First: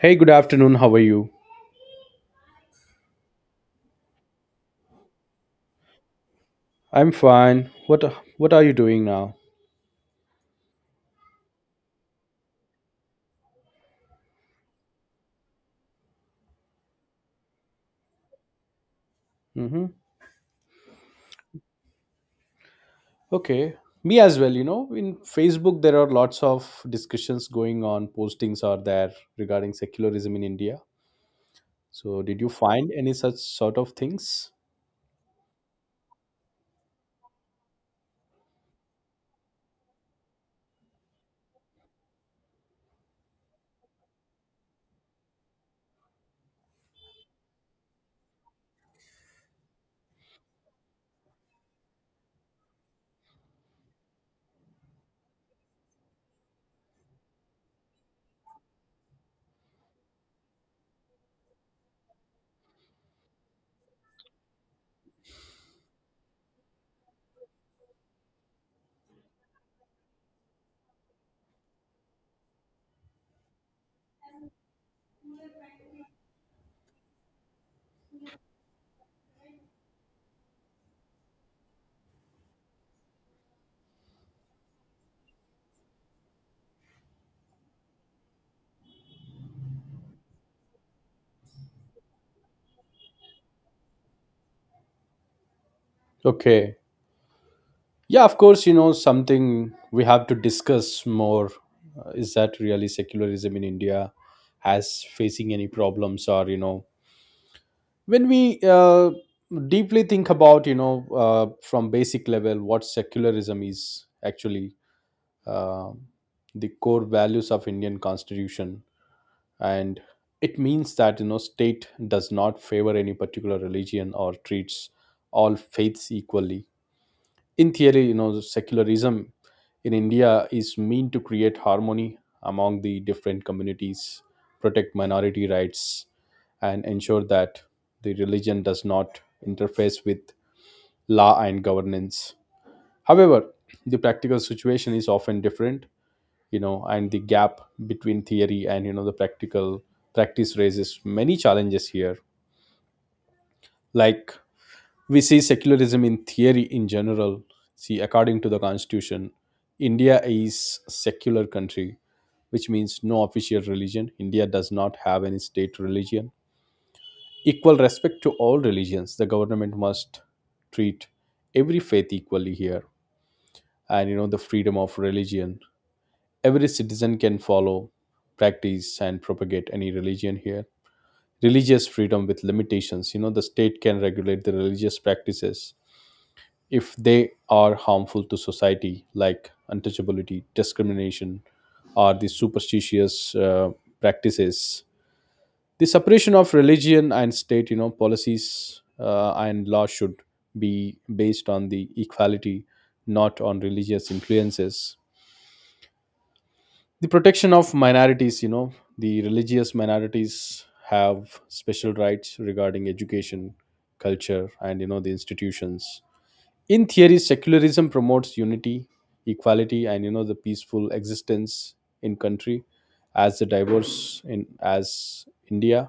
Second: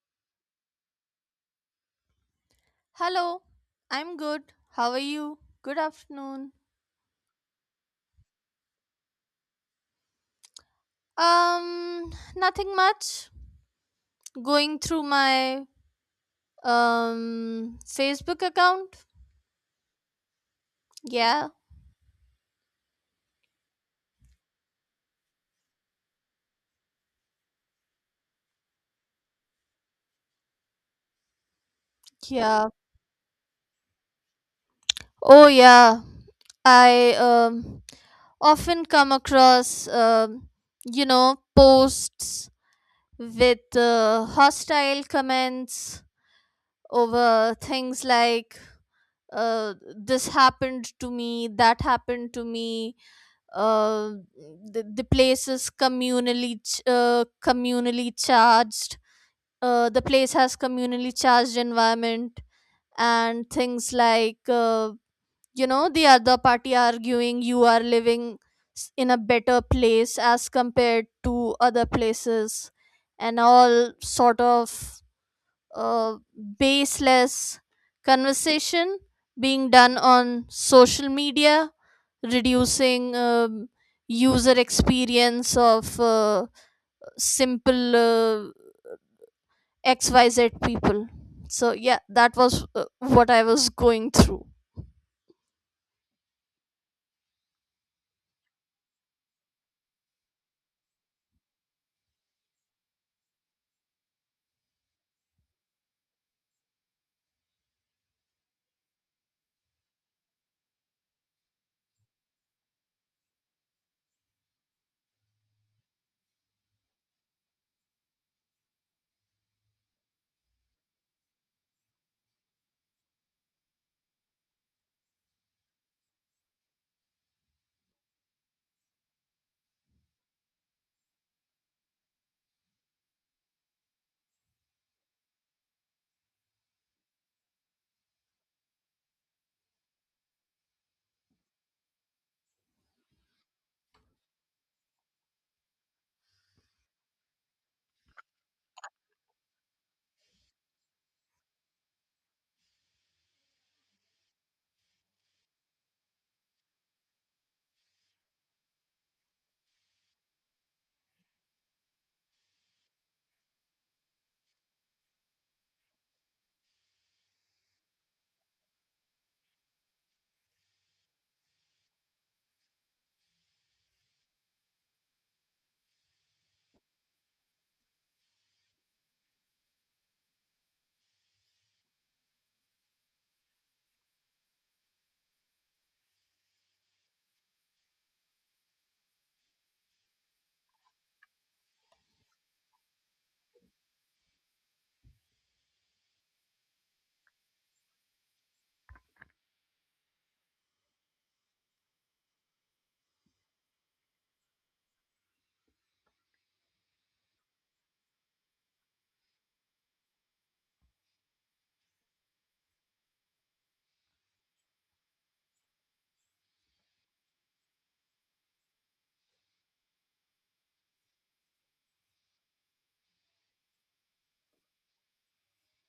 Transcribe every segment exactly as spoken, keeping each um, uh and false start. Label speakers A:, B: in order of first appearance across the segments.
A: Hey, good afternoon. How are you?
B: Hello, I'm good. How are you? Good afternoon.
A: I'm fine. What What are you doing now?
B: Um, nothing much. Going through my um Facebook account.
A: Mm-hmm.
B: Yeah,
A: Okay, me as well. You know, in Facebook there are lots of discussions going on. Postings are there regarding secularism in India. So, did you
B: yeah.
A: find any such sort of things?
B: Oh yeah. I um often come across um you know posts with uh, hostile comments over things like uh, this happened to me, that happened to me, uh, the, the place is communally ch- uh, communally charged, uh, the place has communally charged environment, and things like uh, you know the other party arguing you are living s- in a better place as compared to other places, and all sort of uh, baseless conversation being done on social media, reducing um user experience of uh, simple uh, xyz people. So yeah, that was uh, what i was going through.
A: Okay, yeah, of course. You know, something we have to discuss more, uh, is that really secularism in India has facing any problems, or you know when we uh, deeply think about, you know uh, from basic level, what secularism is actually, uh, the core values of Indian constitution, and it means that you know state does not favor any particular religion or treats all faiths equally. In theory, you know secularism in India is meant to create harmony among the different communities, protect minority rights, and ensure that the religion does not interface with law and governance. However, the practical situation is often different, you know and the gap between theory and, you know the practical practice raises many challenges here. Like, we see secularism in theory in general. See, according to the constitution, India is secular country, which means no official religion. India does not have any state religion. Equal respect to all religions: the government must treat every faith equally here. And you know the freedom of religion: every citizen can follow, practice and propagate any religion here. Religious freedom with limitations, you know the state can regulate the religious practices if they are harmful to society, like untouchability, discrimination, or the superstitious uh, practices. The separation of religion and state, you know, policies uh, and law should be based on the equality, not on religious influences. The protection of minorities, you know, the religious minorities have special rights regarding education, culture, and you know the institutions. In theory, secularism promotes unity, equality and you know the peaceful existence in country as the diverse in as India.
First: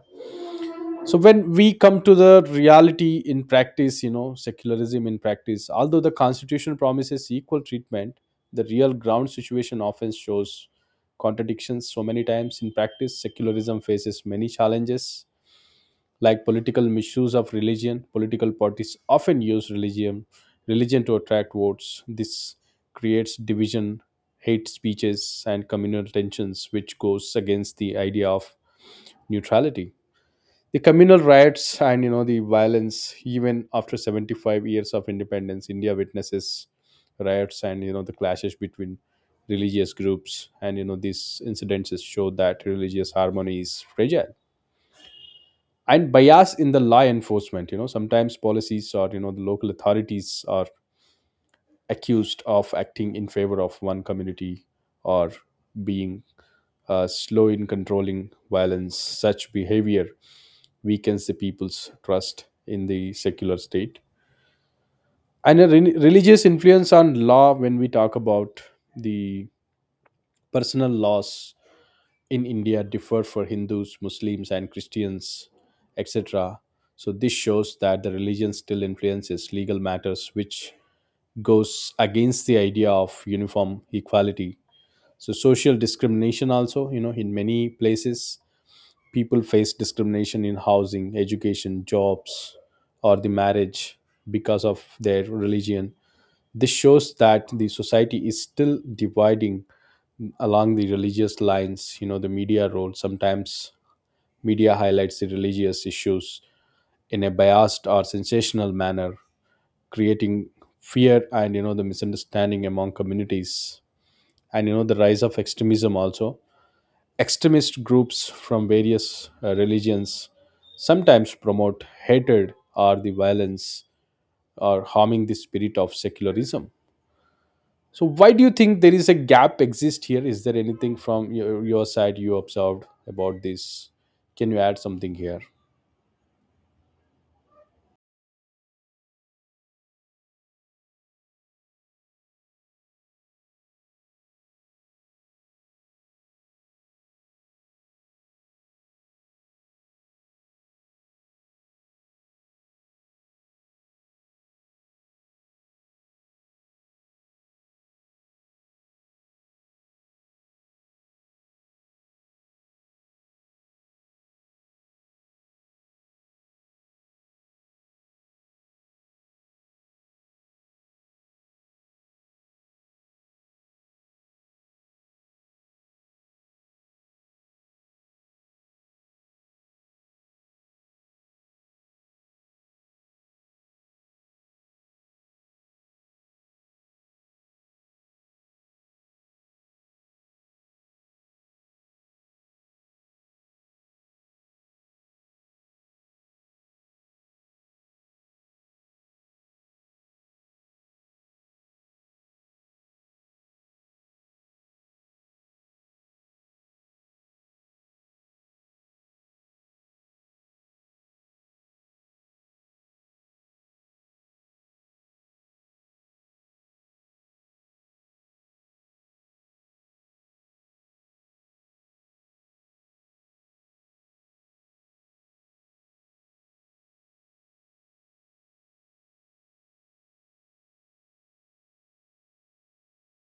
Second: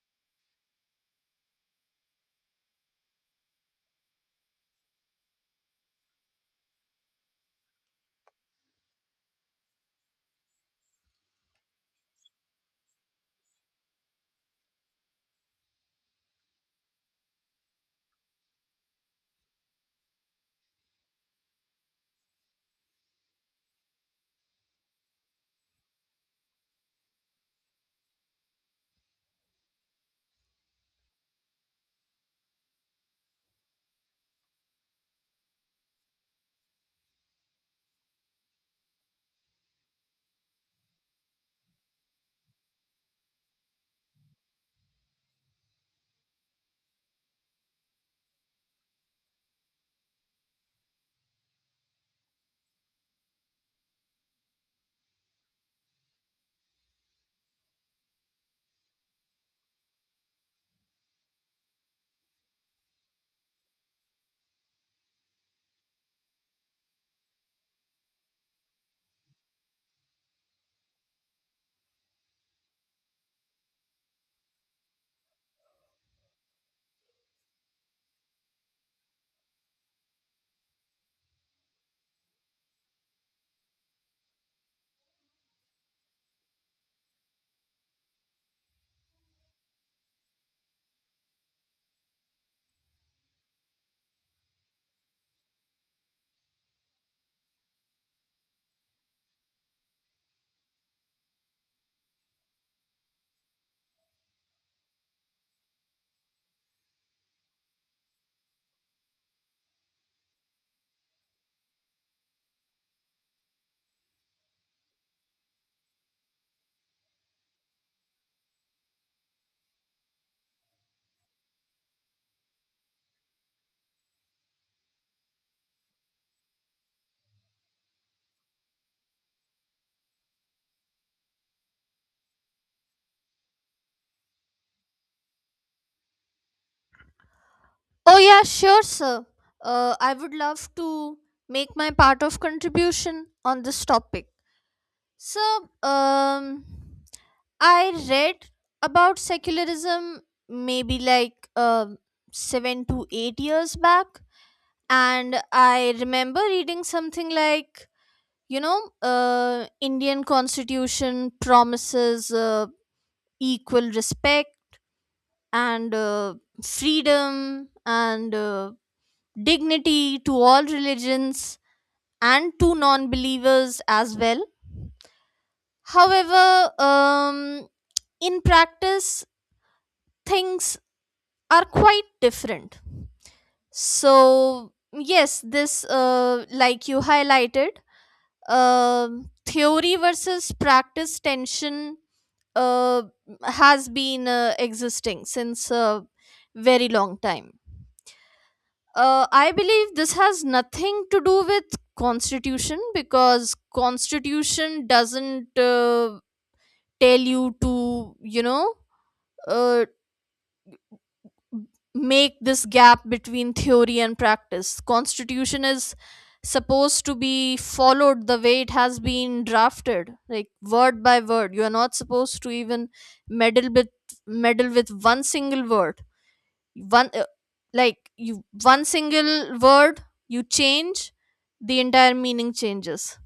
A: So, when we come to the reality in practice, you know secularism in practice, although the constitution promises equal treatment, the real ground situation often shows contradictions. So many times in practice, secularism faces many challenges like political misuse of religion. Political parties often use religion religion to attract votes. This creates division, hate speeches, and communal tensions, which goes against the idea of neutrality. The communal riots and you know the violence, even after seventy-five years of independence, India witnesses riots and you know the clashes between religious groups, and you know these incidences show that religious harmony is fragile. And bias in the law enforcement, you know sometimes policies or you know the local authorities are accused of acting in favor of one community, or being uh, slow in controlling violence. Such behavior weakens the people's trust in the secular state. And a re- religious influence on law: when we talk about the personal laws in India differ for Hindus, Muslims, and Christians, et cetera. So this shows that the religion still influences legal matters, which goes against the idea of uniform equality. So social discrimination also, you know, in many places, people face discrimination in housing, education, jobs, or the marriage because of their religion. This shows that the society is still dividing along the religious lines, you know the media role sometimes. Media highlights the religious issues in a biased or sensational manner, creating fear and you know the misunderstanding among communities, and you know the rise of extremism also. Extremist groups from various uh, religions sometimes promote hatred or the violence, or harming the spirit of secularism. So, why do you think there is a gap exist here? Is there anything from your, your side you observed about this? Can you add something here?
B: Oh yeah, sure, sir. uh, i would love to make my part of contribution on this topic. So um I read about secularism maybe like um seven to eight years back, and i remember reading something like you know uh, Indian constitution promises uh, equal respect and uh, freedom and uh, dignity to all religions and to non-believers as well. However, um, in practice, things are quite different. So yes, this, uh, like you highlighted, um theory versus practice tension uh, has been uh, existing since a very long time. Uh, I believe this has nothing to do with constitution, because constitution doesn't uh, tell you to, you know uh, make this gap between theory and practice. Constitution is supposed to be followed the way it has been drafted, like word by word. You are not supposed to even meddle with meddle with one single word. One uh, like you one single word you change, the entire meaning changes.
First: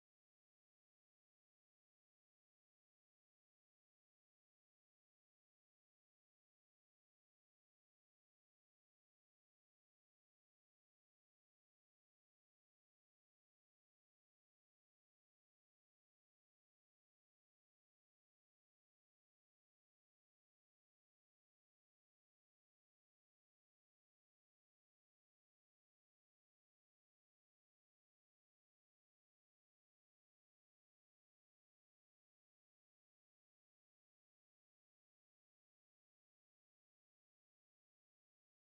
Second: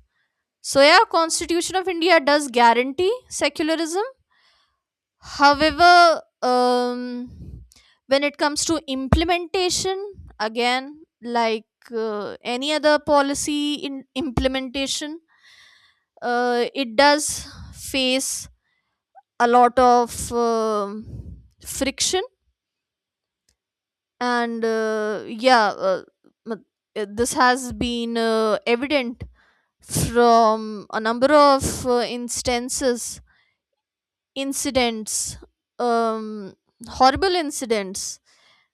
B: So yeah, constitution of india does guarantee secularism. However, um, when it comes to implementation, again, like uh, any other policy in implementation, uh, it does face a lot of um friction, and uh, yeah, uh, m- uh, this has been uh, evident from a number of uh, instances, incidents, um, horrible incidents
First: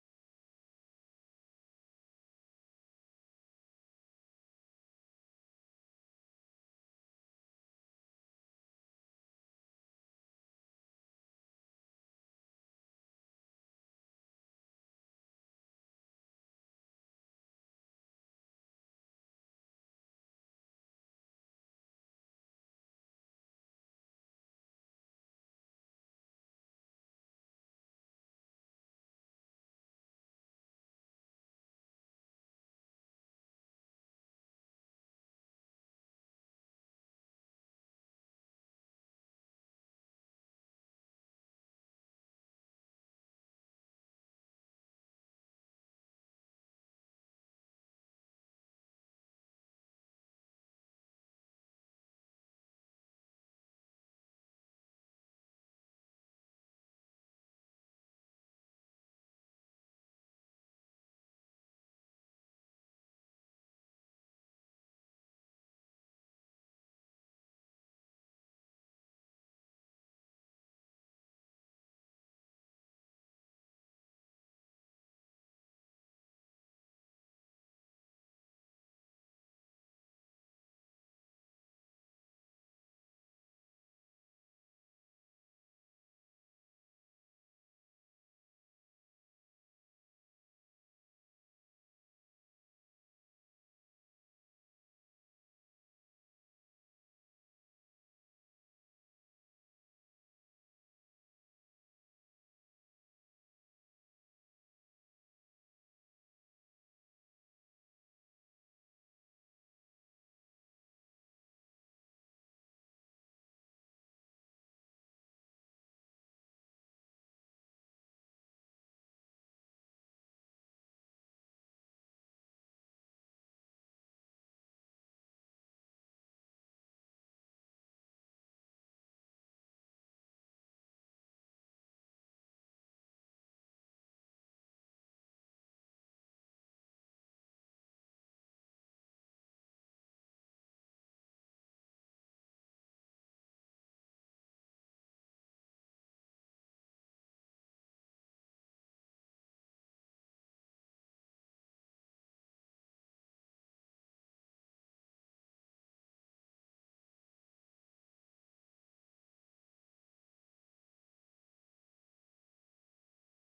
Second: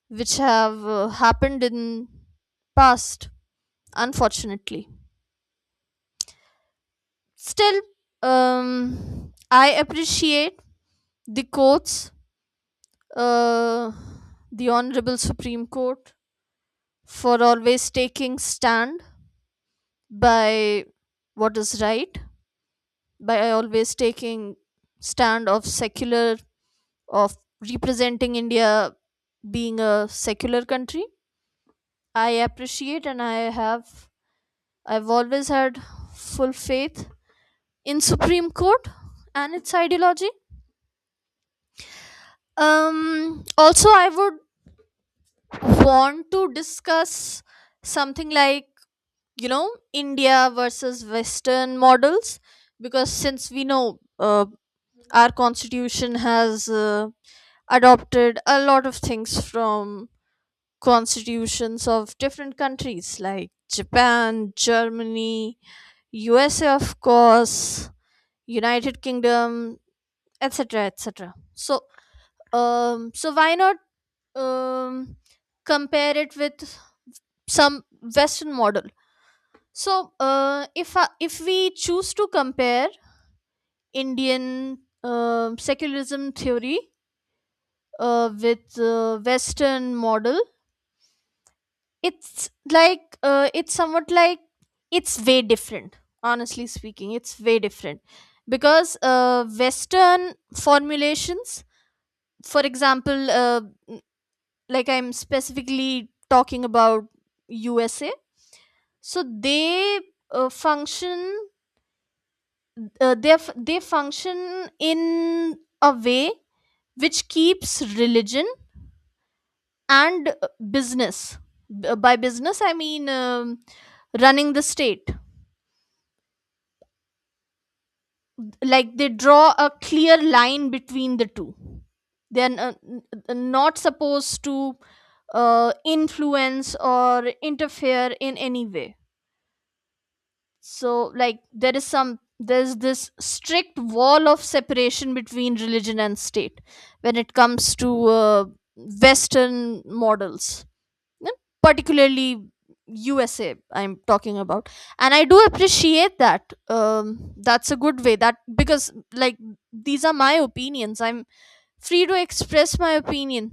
B: which have uh, happened in past. Unfortunately, still um i appreciate the courts, uh the honorable Supreme Court, for always taking stand by what is right, by always taking stand of secular, of representing india being a secular country. I appreciate, and i have i've always had full faith in Supreme Court and its ideology. Um, also, I would want to discuss something like, you know India versus Western models, because since we know, uh, our constitution has uh, adopted a lot of things from constitutions of different countries like Japan, Germany, U S A, of course, United Kingdom, et cetera, et cetera. So Um, so why not um, compare it with some Western model? So uh, if I, if we choose to compare Indian um secularism theory uh, with uh, Western model, it's like, uh, it's somewhat like, it's way different. Honestly speaking, it's way different because uh, Western formulations, for example, uh, like i'm specifically talking about USA. So they uh, function, uh, they f- they function in a way which keeps religion and uh, business. B- by business, i mean, um, running the state. Like they draw a clear line between the two. They are n- n- uh, not supposed to uh, influence or interfere in any way. So like, there is some, there's this strict wall of separation between religion and state when it comes to uh, Western models, and particularly USA i'm talking about. And i do appreciate that, um, that's a good way that, because like, these are my opinions. I'm free to express my opinion.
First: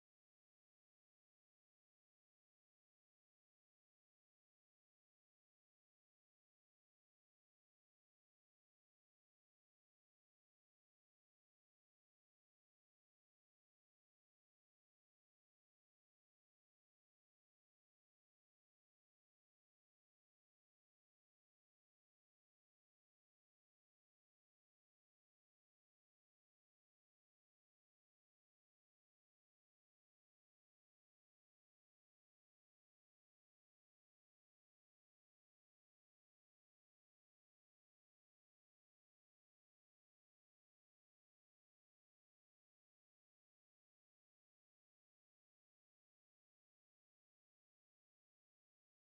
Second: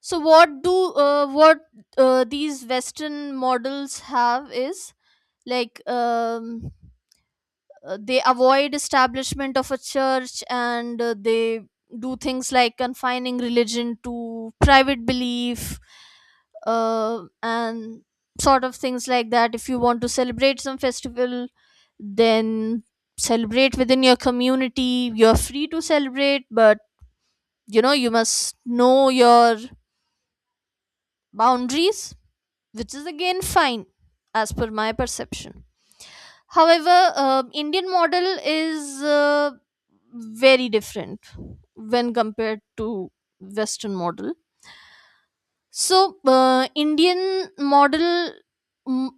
B: So what do uh, what uh, these Western models have is, like, um uh, they avoid establishment of a church, and uh, they do things like confining religion to private belief, uh, and sort of things like that. If you want to celebrate some festival, then celebrate within your community. You're free to celebrate, but you know you must know your boundaries, which is again fine as per my perception. However, uh, Indian model is uh, very different when compared to Western model. So, uh, Indian model, mm,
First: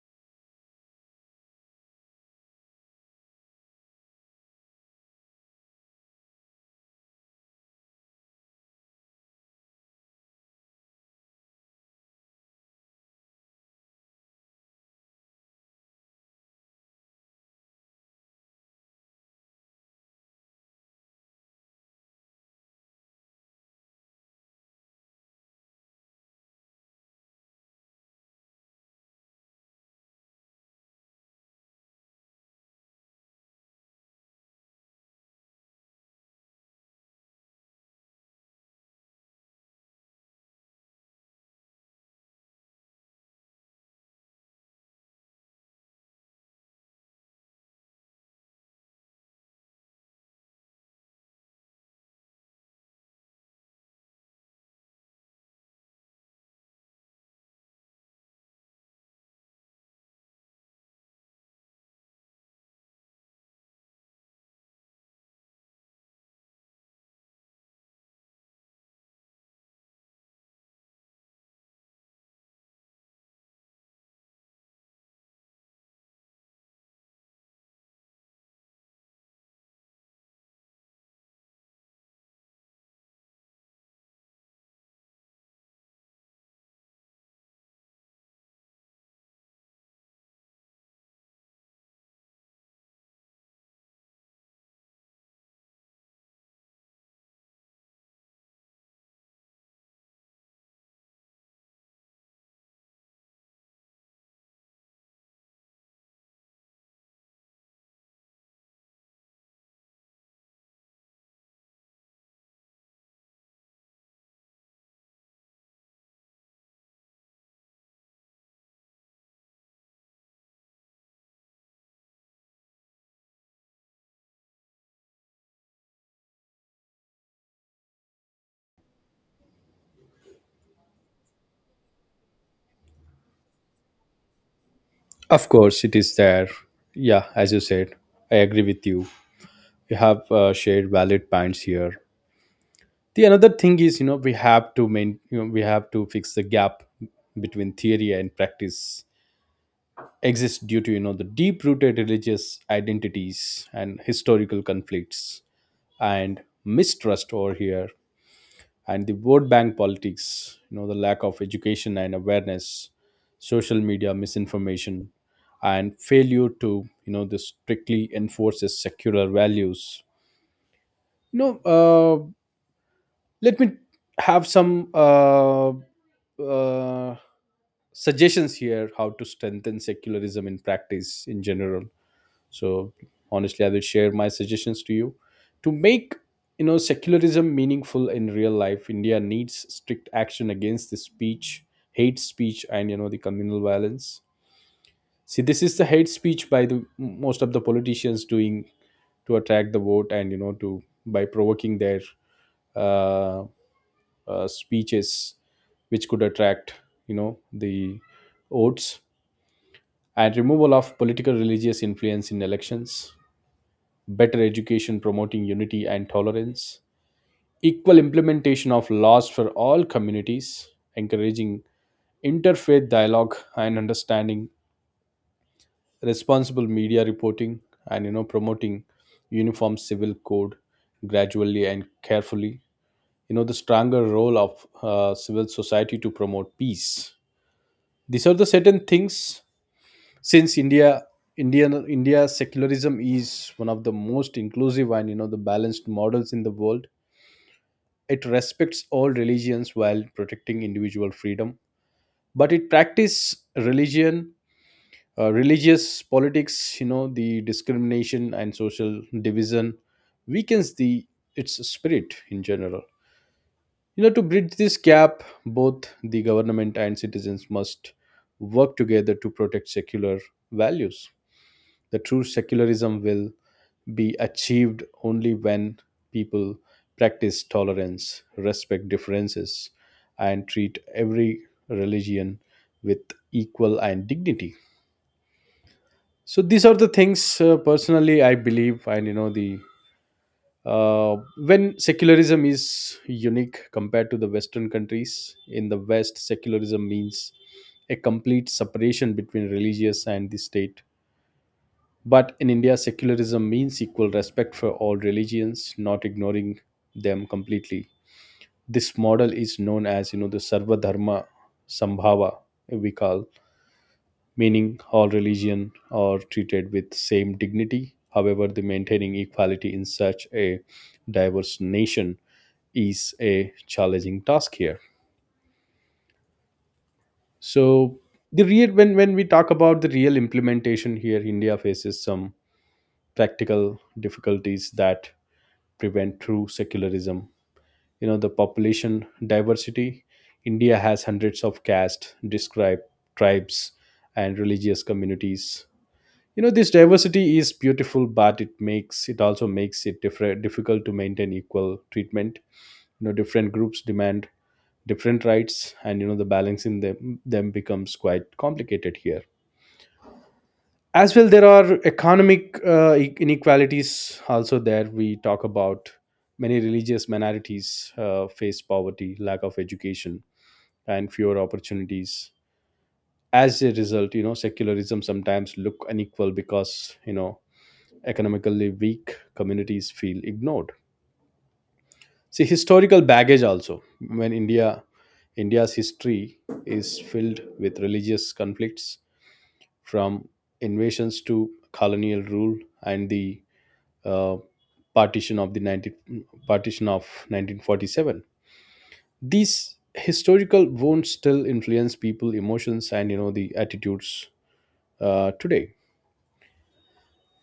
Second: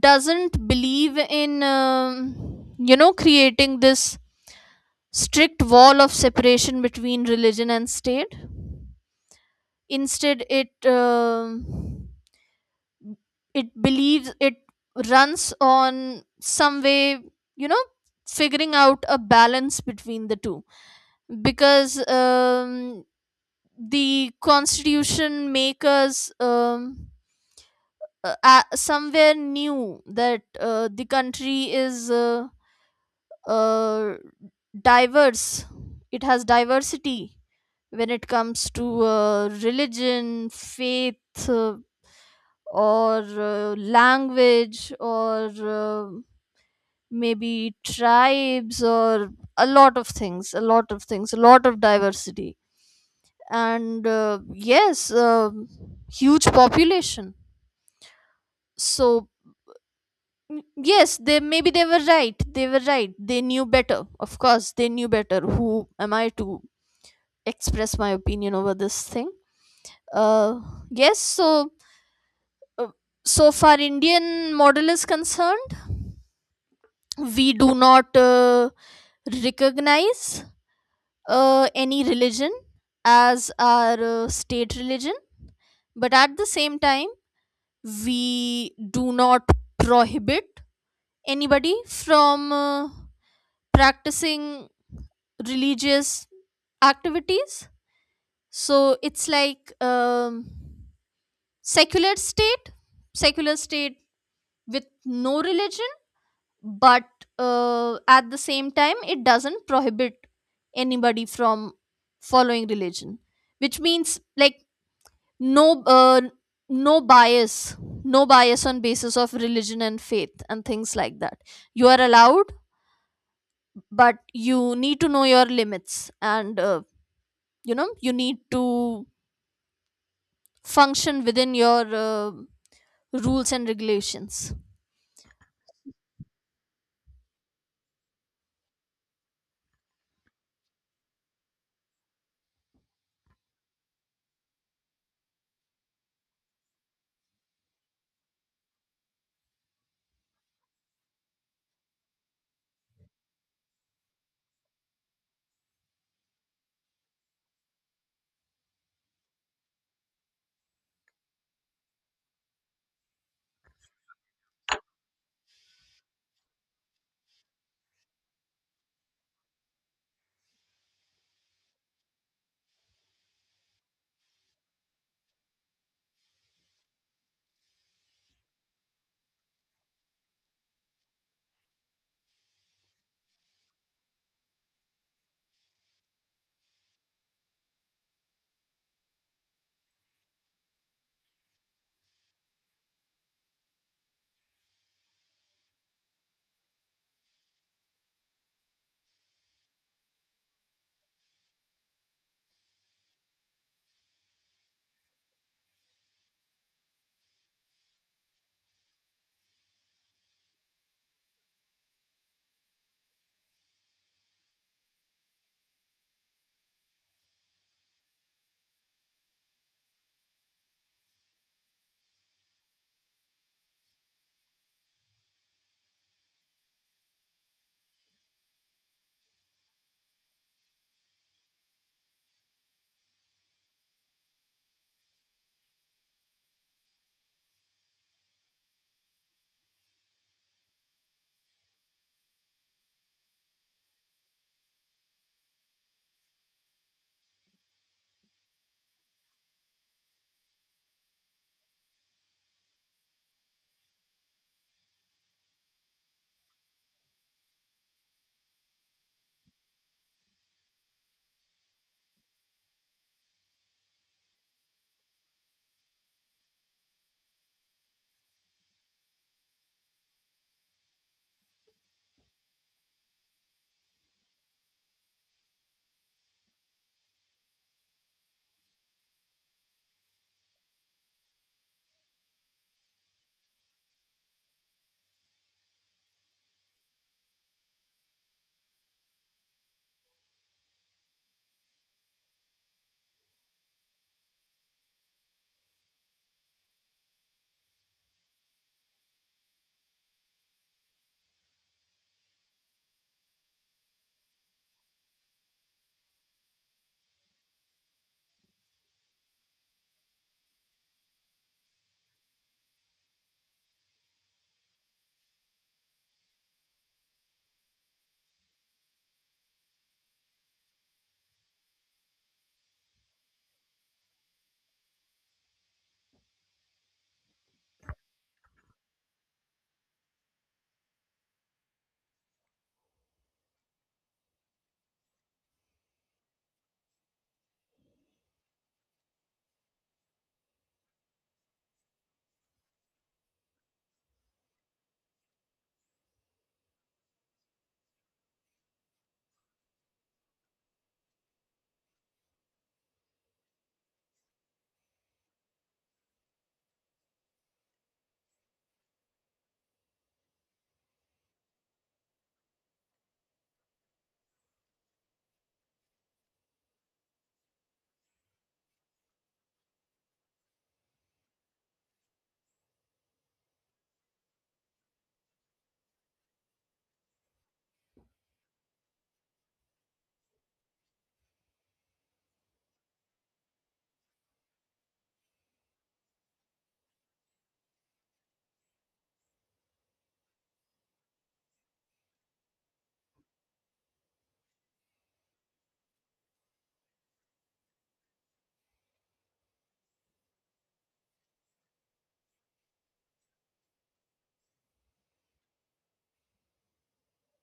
B: doesn't believe in, um, you know creating this strict wall of separation between religion and state. Instead, it um it believes, it runs on some way, you know figuring out a balance between the two, because um, the constitution makers, um, uh, uh, somewhere knew that uh, the country is uh, uh, diverse, it has diversity when it comes to uh, religion, faith, uh, or uh, language, or uh, maybe tribes, or a lot of things, a lot of things, a lot of diversity. And uh, yes, um huge population. So mm, yes, they maybe they were right, they were right, they knew better, of course they knew better. Who am i to express my opinion over this thing? uh yes, so uh, so far Indian model is concerned, we do not uh, recognize uh, any religion as our uh, state religion, but at the same time, we do not prohibit anybody from uh, practicing religious activities. So it's like, um, secular state, secular state with no religion, but uh, at the same time it doesn't prohibit anybody from following religion, which means like, no uh, no bias no bias on basis of religion and faith and things like that. You are allowed, but you need to know your limits, and uh, you know you need to function within your uh, rules and regulations.
A: Of course, it is there. Yeah, as you said, I agree with you. We have uh, shared valid points here. The another thing is, you know, we have to main, you know, we have to fix the gap between theory and practice exists due to you know the deep-rooted religious identities and historical conflicts and mistrust over here, and the vote bank politics, you know the lack of education and awareness, social media misinformation, and failure to, you know this strictly enforces secular values. You know uh, let me have some, uh, uh, suggestions here how to strengthen secularism in practice in general. So, honestly, I will share my suggestions to you to make you know secularism meaningful in real life. India needs strict action against the speech, hate speech, and you know the communal violence. See, this is the hate speech by the most of the politicians doing to attract the vote, and you know to by provoking their, uh, uh, speeches which could attract you know the votes, and removal of political religious influence in elections, better education promoting unity and tolerance, equal implementation of laws for all communities, encouraging interfaith dialogue and understanding, responsible media reporting, and you know promoting uniform civil code gradually and carefully. You know the stronger role of uh, civil society to promote peace. These are the certain things. Since India, Indian India secularism is one of the most inclusive and you know the balanced models in the world. It respects all religions while protecting individual freedom, but it practice religion, uh, religious politics, you know the discrimination and social division weakens the its spirit in general. You know to bridge this gap, both the government and citizens must work together to protect secular values. The true secularism will be achieved only when people practice tolerance, respect differences, and treat every religion with equal and dignity. So these are the things, uh, personally I believe, and you know the uh, when secularism is unique compared to the Western countries. In the West, secularism means a complete separation between religious and the state. But in India, secularism means equal respect for all religions, not ignoring them completely. This model is known as, you know, the Sarva Dharma Sambhava, we call, meaning all religion are treated with same dignity. However, the maintaining equality in such a diverse nation is a challenging task here. So the real when when we talk about the real implementation here, India faces some practical difficulties that prevent true secularism. You know, the population diversity. India has hundreds of castes, describe tribes, and religious communities. You know, this diversity is beautiful, but it makes it also makes it different, difficult to maintain equal treatment. You know, different groups demand different rights, and, you know, the balance in them them becomes quite complicated here. As well, there are economic, uh, e- inequalities also there. We talk about many religious minorities, uh, face poverty, lack of education, and fewer opportunities. As a result, you know secularism sometimes look unequal because, you know economically weak communities feel ignored. See, historical baggage also. When India, India's history is filled with religious conflicts, from invasions to colonial rule, and the, uh, partition of the nineteen, partition of nineteen forty-seven, these historical wounds still influence people emotions and you know the attitudes, uh, today.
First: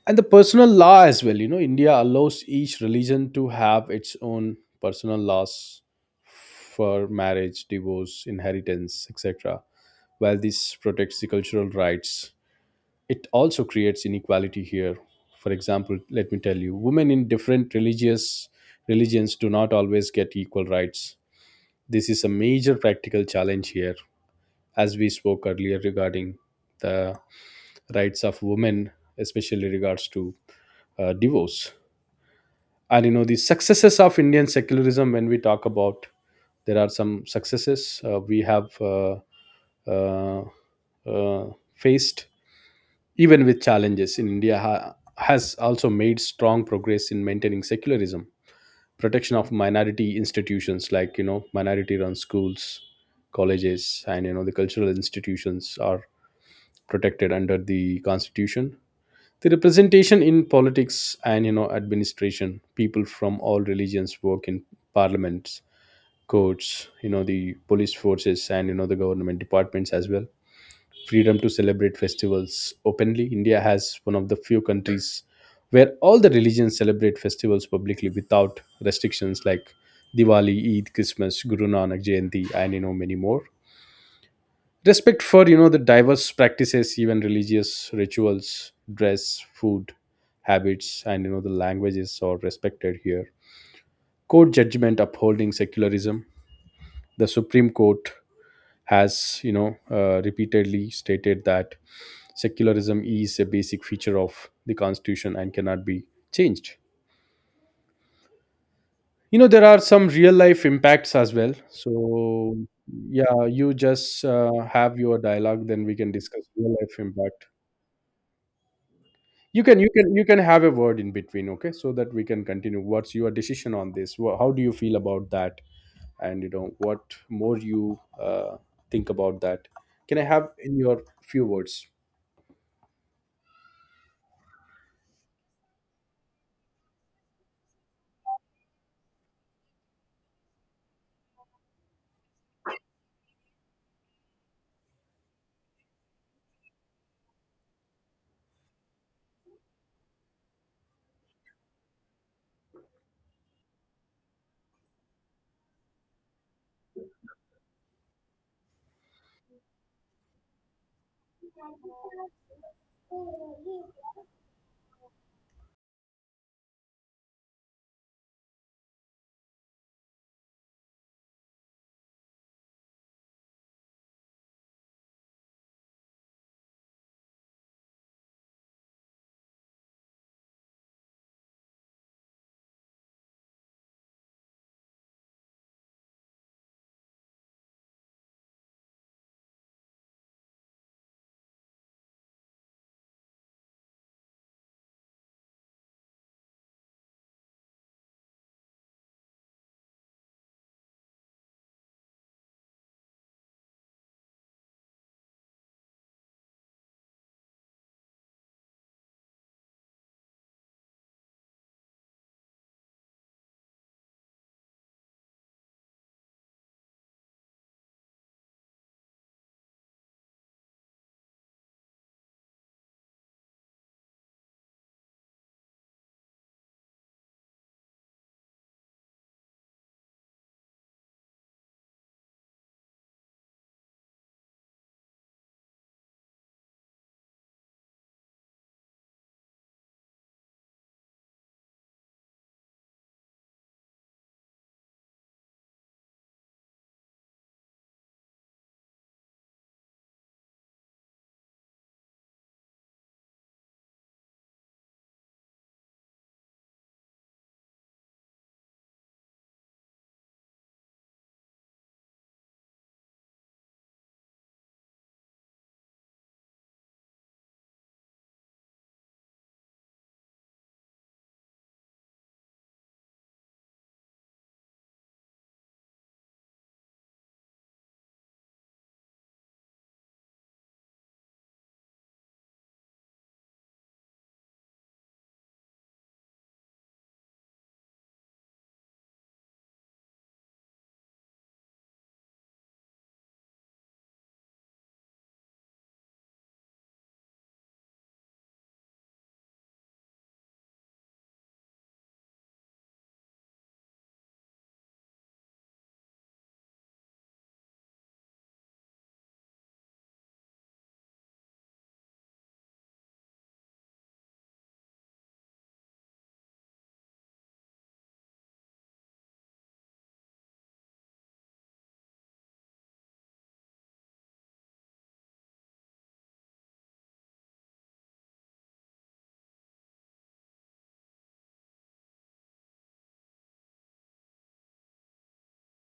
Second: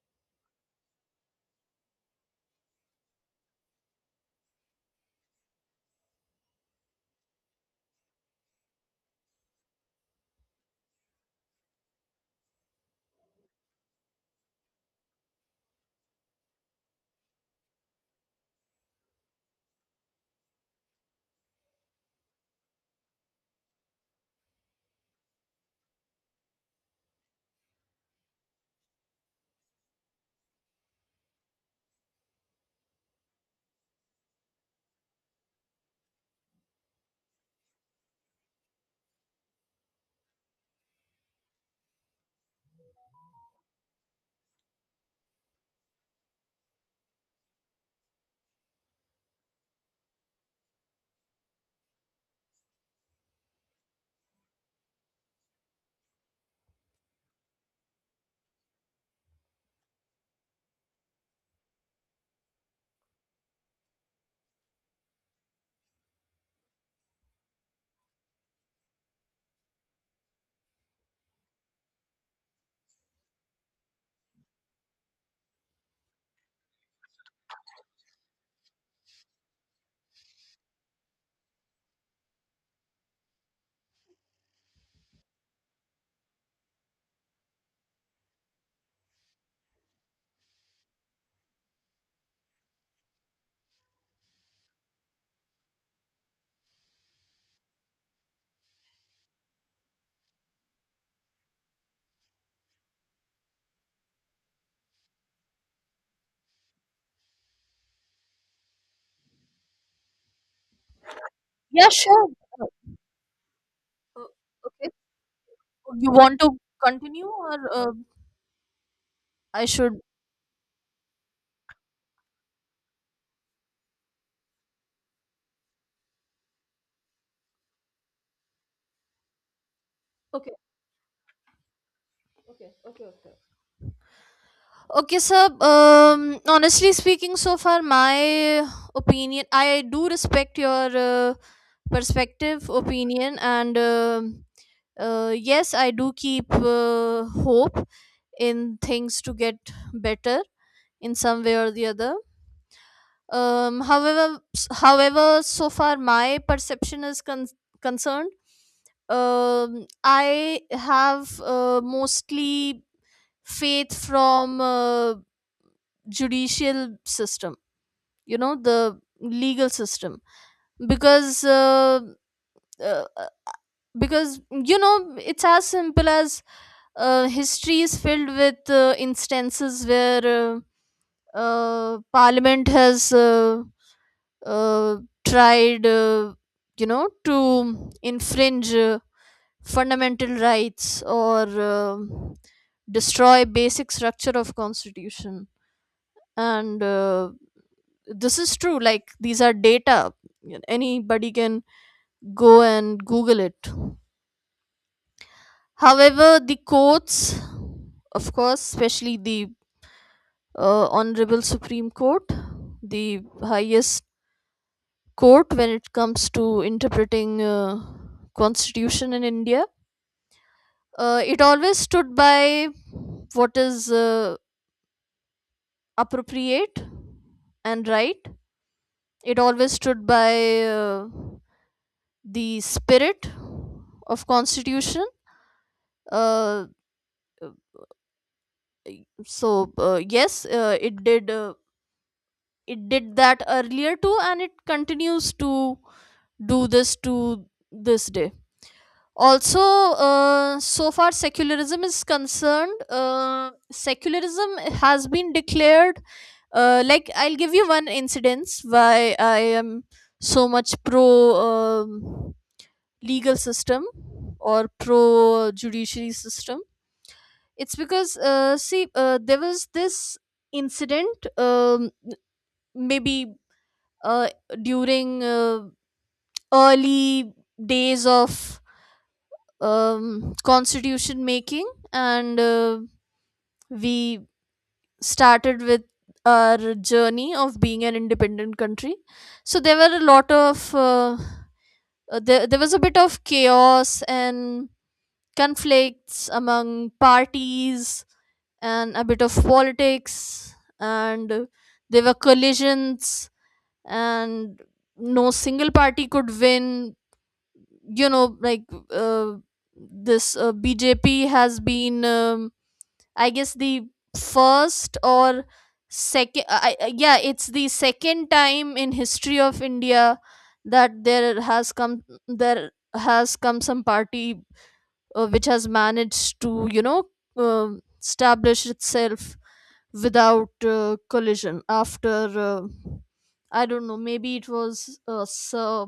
A: And the personal law as well, you know India allows each religion to have its own personal laws for marriage, divorce, inheritance, et cetera., while this protects the cultural rights, it also creates inequality here. For example, let me tell you, women in different religious religions do not always get equal rights. This is a major practical challenge here, as we spoke earlier regarding the rights of women, especially regards to, uh, divorce. And you know the successes of Indian secularism, when we talk about, there are some successes, uh, we have, uh, uh, uh, faced. Even with challenges, in India ha- has also made strong progress in maintaining secularism. Protection of minority institutions, like, you know minority run schools, colleges, and you know the cultural institutions are protected under the constitution. The representation in politics and, you know administration, people from all religions work in parliaments, courts, you know the police forces, and you know the government departments as well. Freedom to celebrate festivals openly. India has one of the few countries where all the religions celebrate festivals publicly without restrictions like Diwali, Eid, Christmas, Guru Nanak Jayanti, and you know many more. Respect for, you know the diverse practices, even religious rituals, dress, food, habits, and you know the languages are respected here. Court judgment upholding secularism. The Supreme Court has, you know uh, repeatedly stated that secularism is a basic feature of the constitution and cannot be changed. You know there are some real life impacts as well,
B: Yeah, sure.
A: so. Yeah, you just,
B: Uh,
A: uh,
B: okay,
A: have your dialogue, then we can
B: you want
A: discuss
B: to
A: real life
B: continue,
A: impact.
B: or uh,
A: you
B: i
A: can you
B: should?
A: can you can have a word in between. Okay, so that we can continue. What's your decision on this? Wha- how do you feel about that? And you know what more you, uh, think about that, can I have
B: Okay.
A: in your few words?
B: Okay, okay, okay. Okay, sir. Um, honestly speaking, so far my opinion, I do respect your uh, perspective, opinion, and um uh, yes, I do keep uh, hope in things to get better in some way or the other. Um, however, however, so far my perception is con- concerned. Um, I have uh, mostly faith from. Uh, judicial system, you know the legal system, because uh, uh, because you know it's as simple as, uh, history is filled with uh, instances where uh, uh, parliament has uh, uh, tried uh, you know to infringe uh, fundamental rights or uh, destroy basic structure of constitution. And uh, this is true, like these are data, anybody can go and google it. However, the courts, of course, especially the uh, honorable Supreme Court, the highest court when it comes to interpreting uh, constitution in india, uh, it always stood by what is uh, appropriate and right. It always stood by uh, the spirit of constitution. uh, so uh, yes, uh, it did uh, it did that earlier too, and it continues to do this to this day. Also, uh, so far secularism is concerned, uh, secularism has been declared, uh, like i'll give you one incidence why i am so much pro um, legal system or pro judiciary system. It's because, uh, see, uh, there was this incident, um, maybe uh, during uh, early days of um, constitution making, and uh, we started with our journey of being an independent country. So there were a lot of uh, uh, there, there was a bit of chaos and conflicts among parties and a bit of politics, and there were collisions, and no single party could win. You know like, uh, this uh, B J P has been, um, i guess the first or second. I, I- uh, yeah, it's the second time in history of india that there has come there has come some party uh, which has managed to, you know um establish itself without uh, collision after, uh, i don't know, maybe it was, uh, sir,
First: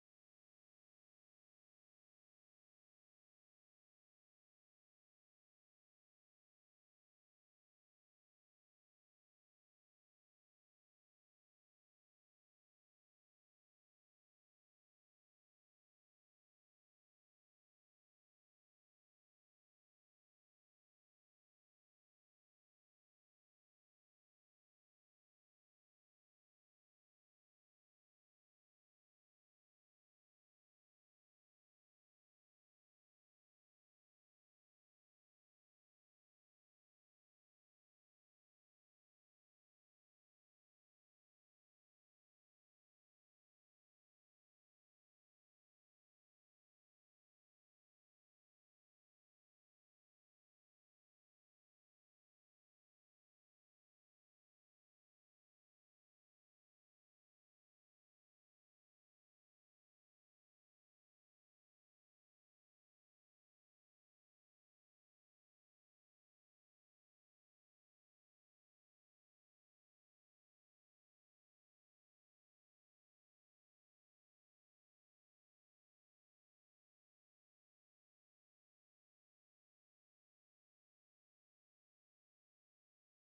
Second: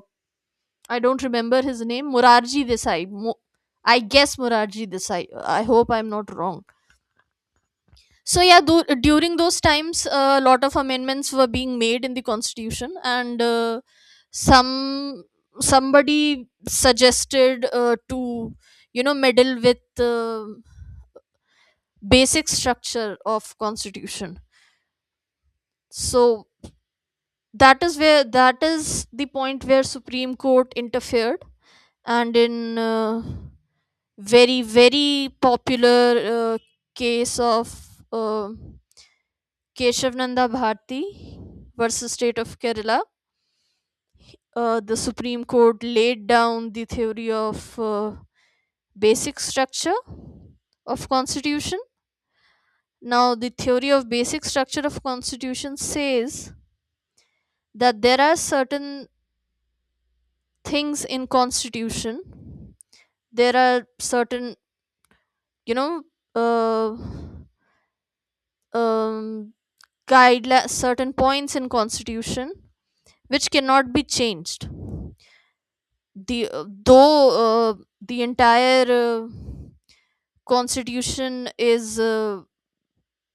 B: i don't remember his name, Morarji Desai. Mo- i guess Morarji Desai. I hope i'm not wrong. So yeah, tho- during those times, a lot of amendments were being made in the constitution, and uh, some somebody suggested uh, to, you know meddle with uh, basic structure of constitution. So that is where that is the point where Supreme Court interfered, and in uh, very very popular uh, case of, uh, Keshavananda Bharti versus State of kerala, uh, the Supreme Court laid down the theory of uh, basic structure of constitution. Now, the theory of basic structure of constitution says that there are certain things in constitution, there are certain, you know uh, um, guidelines, certain points in constitution which cannot be changed. The uh, though uh, the entire uh, constitution is uh,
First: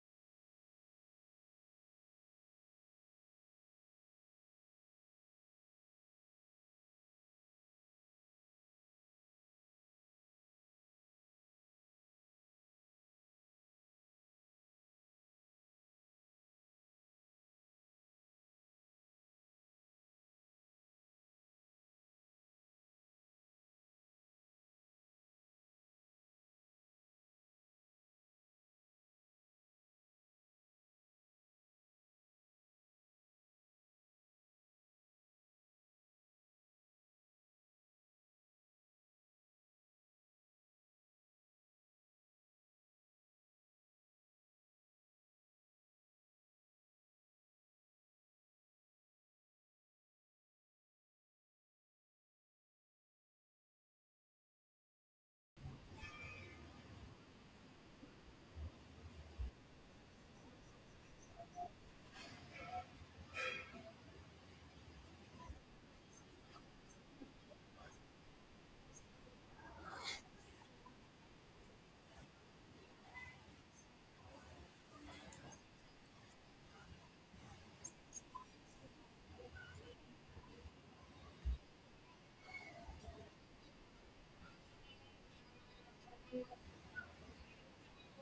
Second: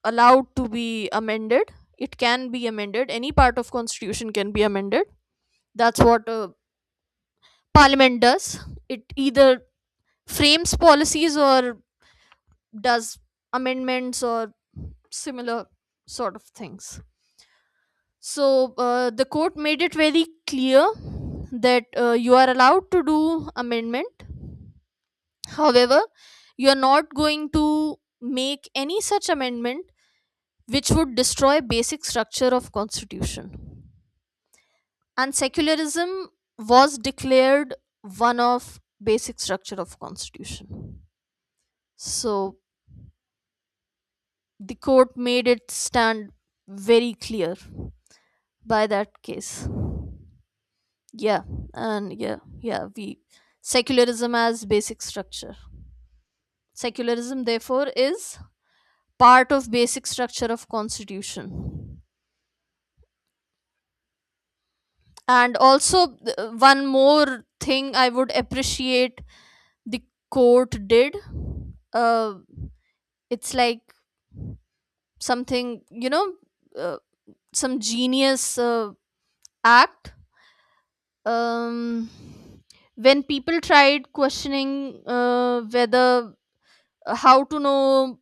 B: allowed to be amended, it can be amended, any part of constitution can be amended. That's what uh, parliament does. It either frames policies or does amendments or similar sort of things. So uh, the court made it very clear that uh, you are allowed to do amendment. However, you are not going to make any such amendment which would destroy basic structure of constitution. And secularism was declared one of basic structure of constitution. So the court made it stand very clear by that case, yeah. And yeah yeah, we secularism as basic structure, secularism therefore is part of basic structure of constitution. And also, th- one more thing i would appreciate the court did, uh, it's like something, you know uh, some genius uh, act, um when people tried questioning, uh, whether uh, how to know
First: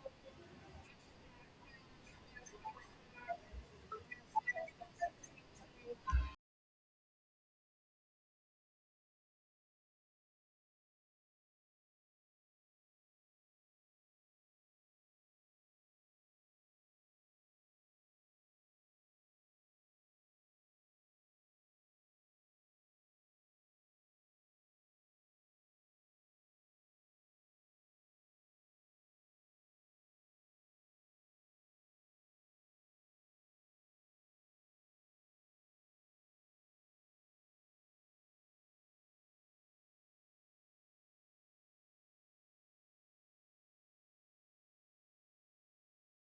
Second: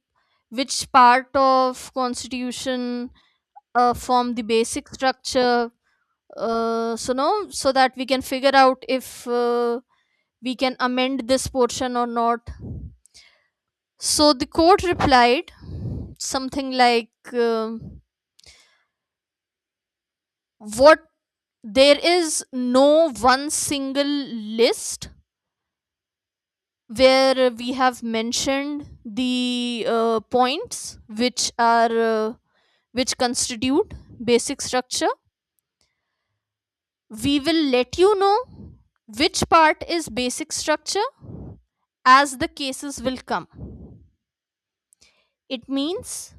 B: which part of constitution uh, form the basic structure, uh, so no so that we can figure out if uh, we can amend this portion or not. So the court replied something like, um what there is no one single list where we have mentioned the uh, points which are, uh, which constitute basic structure. We will let you know which part is basic structure as the cases will come. It means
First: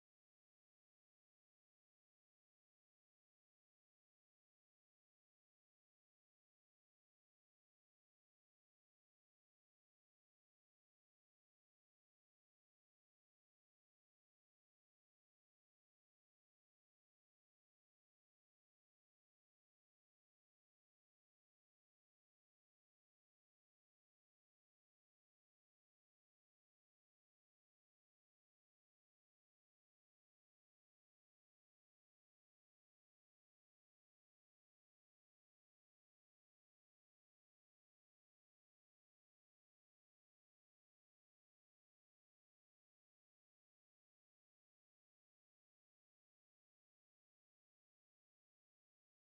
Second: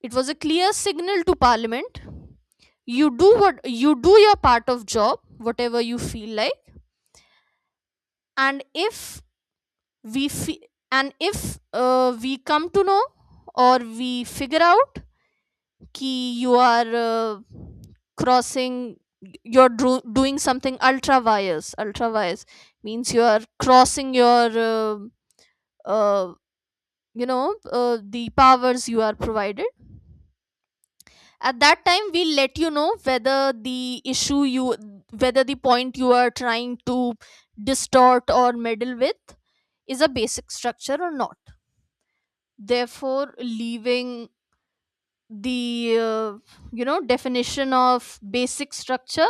B: it was a clear signal to parliament: you do what you do, your part of job, whatever you feel like. And if we fe- and if uh, we come to know, or we figure out कि you are uh, crossing, you're dro- doing something ultra wise ultra wise, means you are crossing your uh, uh, you know uh, the powers you are provided. At that time we let you know whether the issue you whether the point you are trying to distort or meddle with is a basic structure or not, therefore leaving the uh, you know definition of basic structure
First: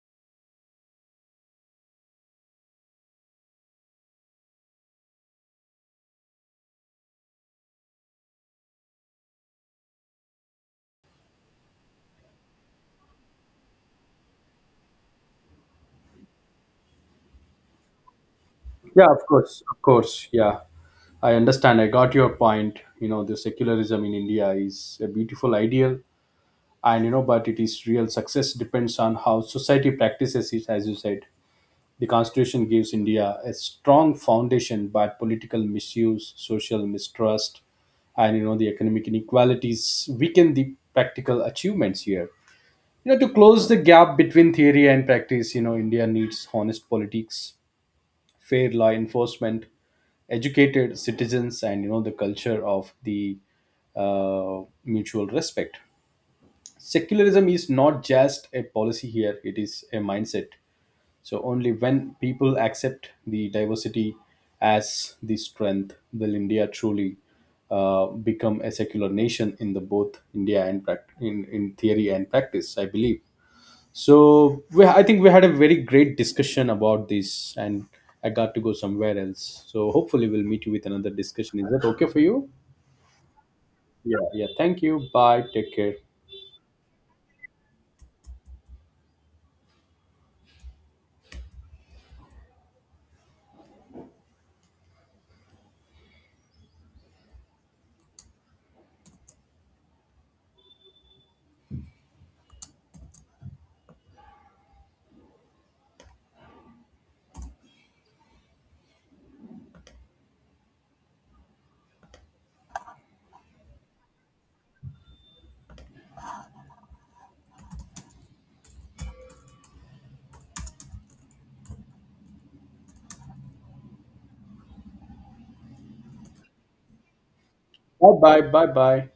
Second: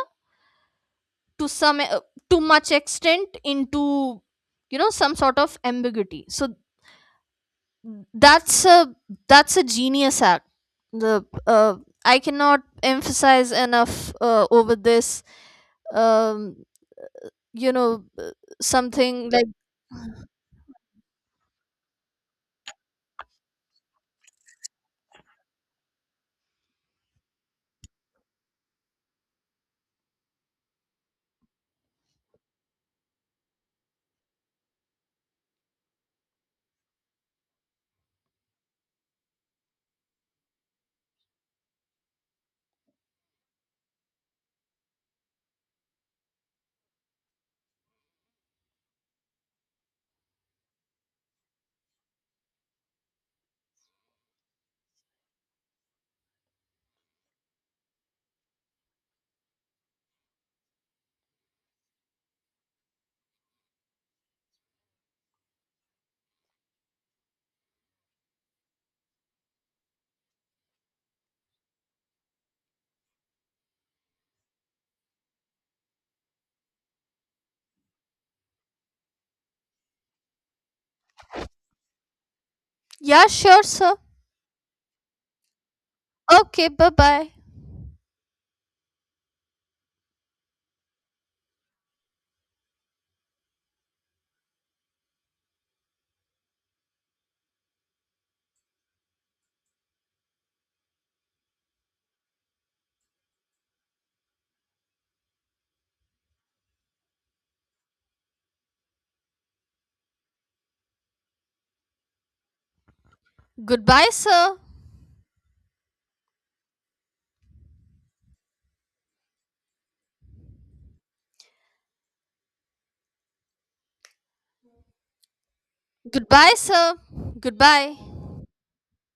B: to some uh, too much extent into, you know, some sort of ambiguity. So that's a that's a genius act. The uh, i cannot emphasize enough uh, over this, um you know
A: Yeah, of
B: something like.
A: course, of course. Yeah, I understand. I got your point. You know, the secularism in India is a beautiful ideal, and, you know, but it is real success depends on how society practices it. As you said, the constitution gives India a strong foundation, but political misuse, social mistrust, and, you know, the economic inequalities weaken the practical achievements here. You know, to close the gap between theory and practice, you know, India needs honest politics, fair law enforcement, educated citizens, and you know the culture of the, uh, mutual respect. Secularism is not just a policy here; it is a mindset. So only when people accept the diversity as the strength, will India truly, uh, become a secular nation in the both India and prac- in in theory and practice, I believe. So, we, I think we had a very great discussion about this, and I got to go somewhere else. So hopefully we'll meet you with another discussion. Is that okay for you?
B: Yeah, sure, sir.
A: Yeah. Yeah. Thank you. Bye. Take care.
B: Okay, bye bye. Goodbye, sir. Goodbye, sir.
A: Bye.
B: Goodbye.
A: Bye. Bye. Bye.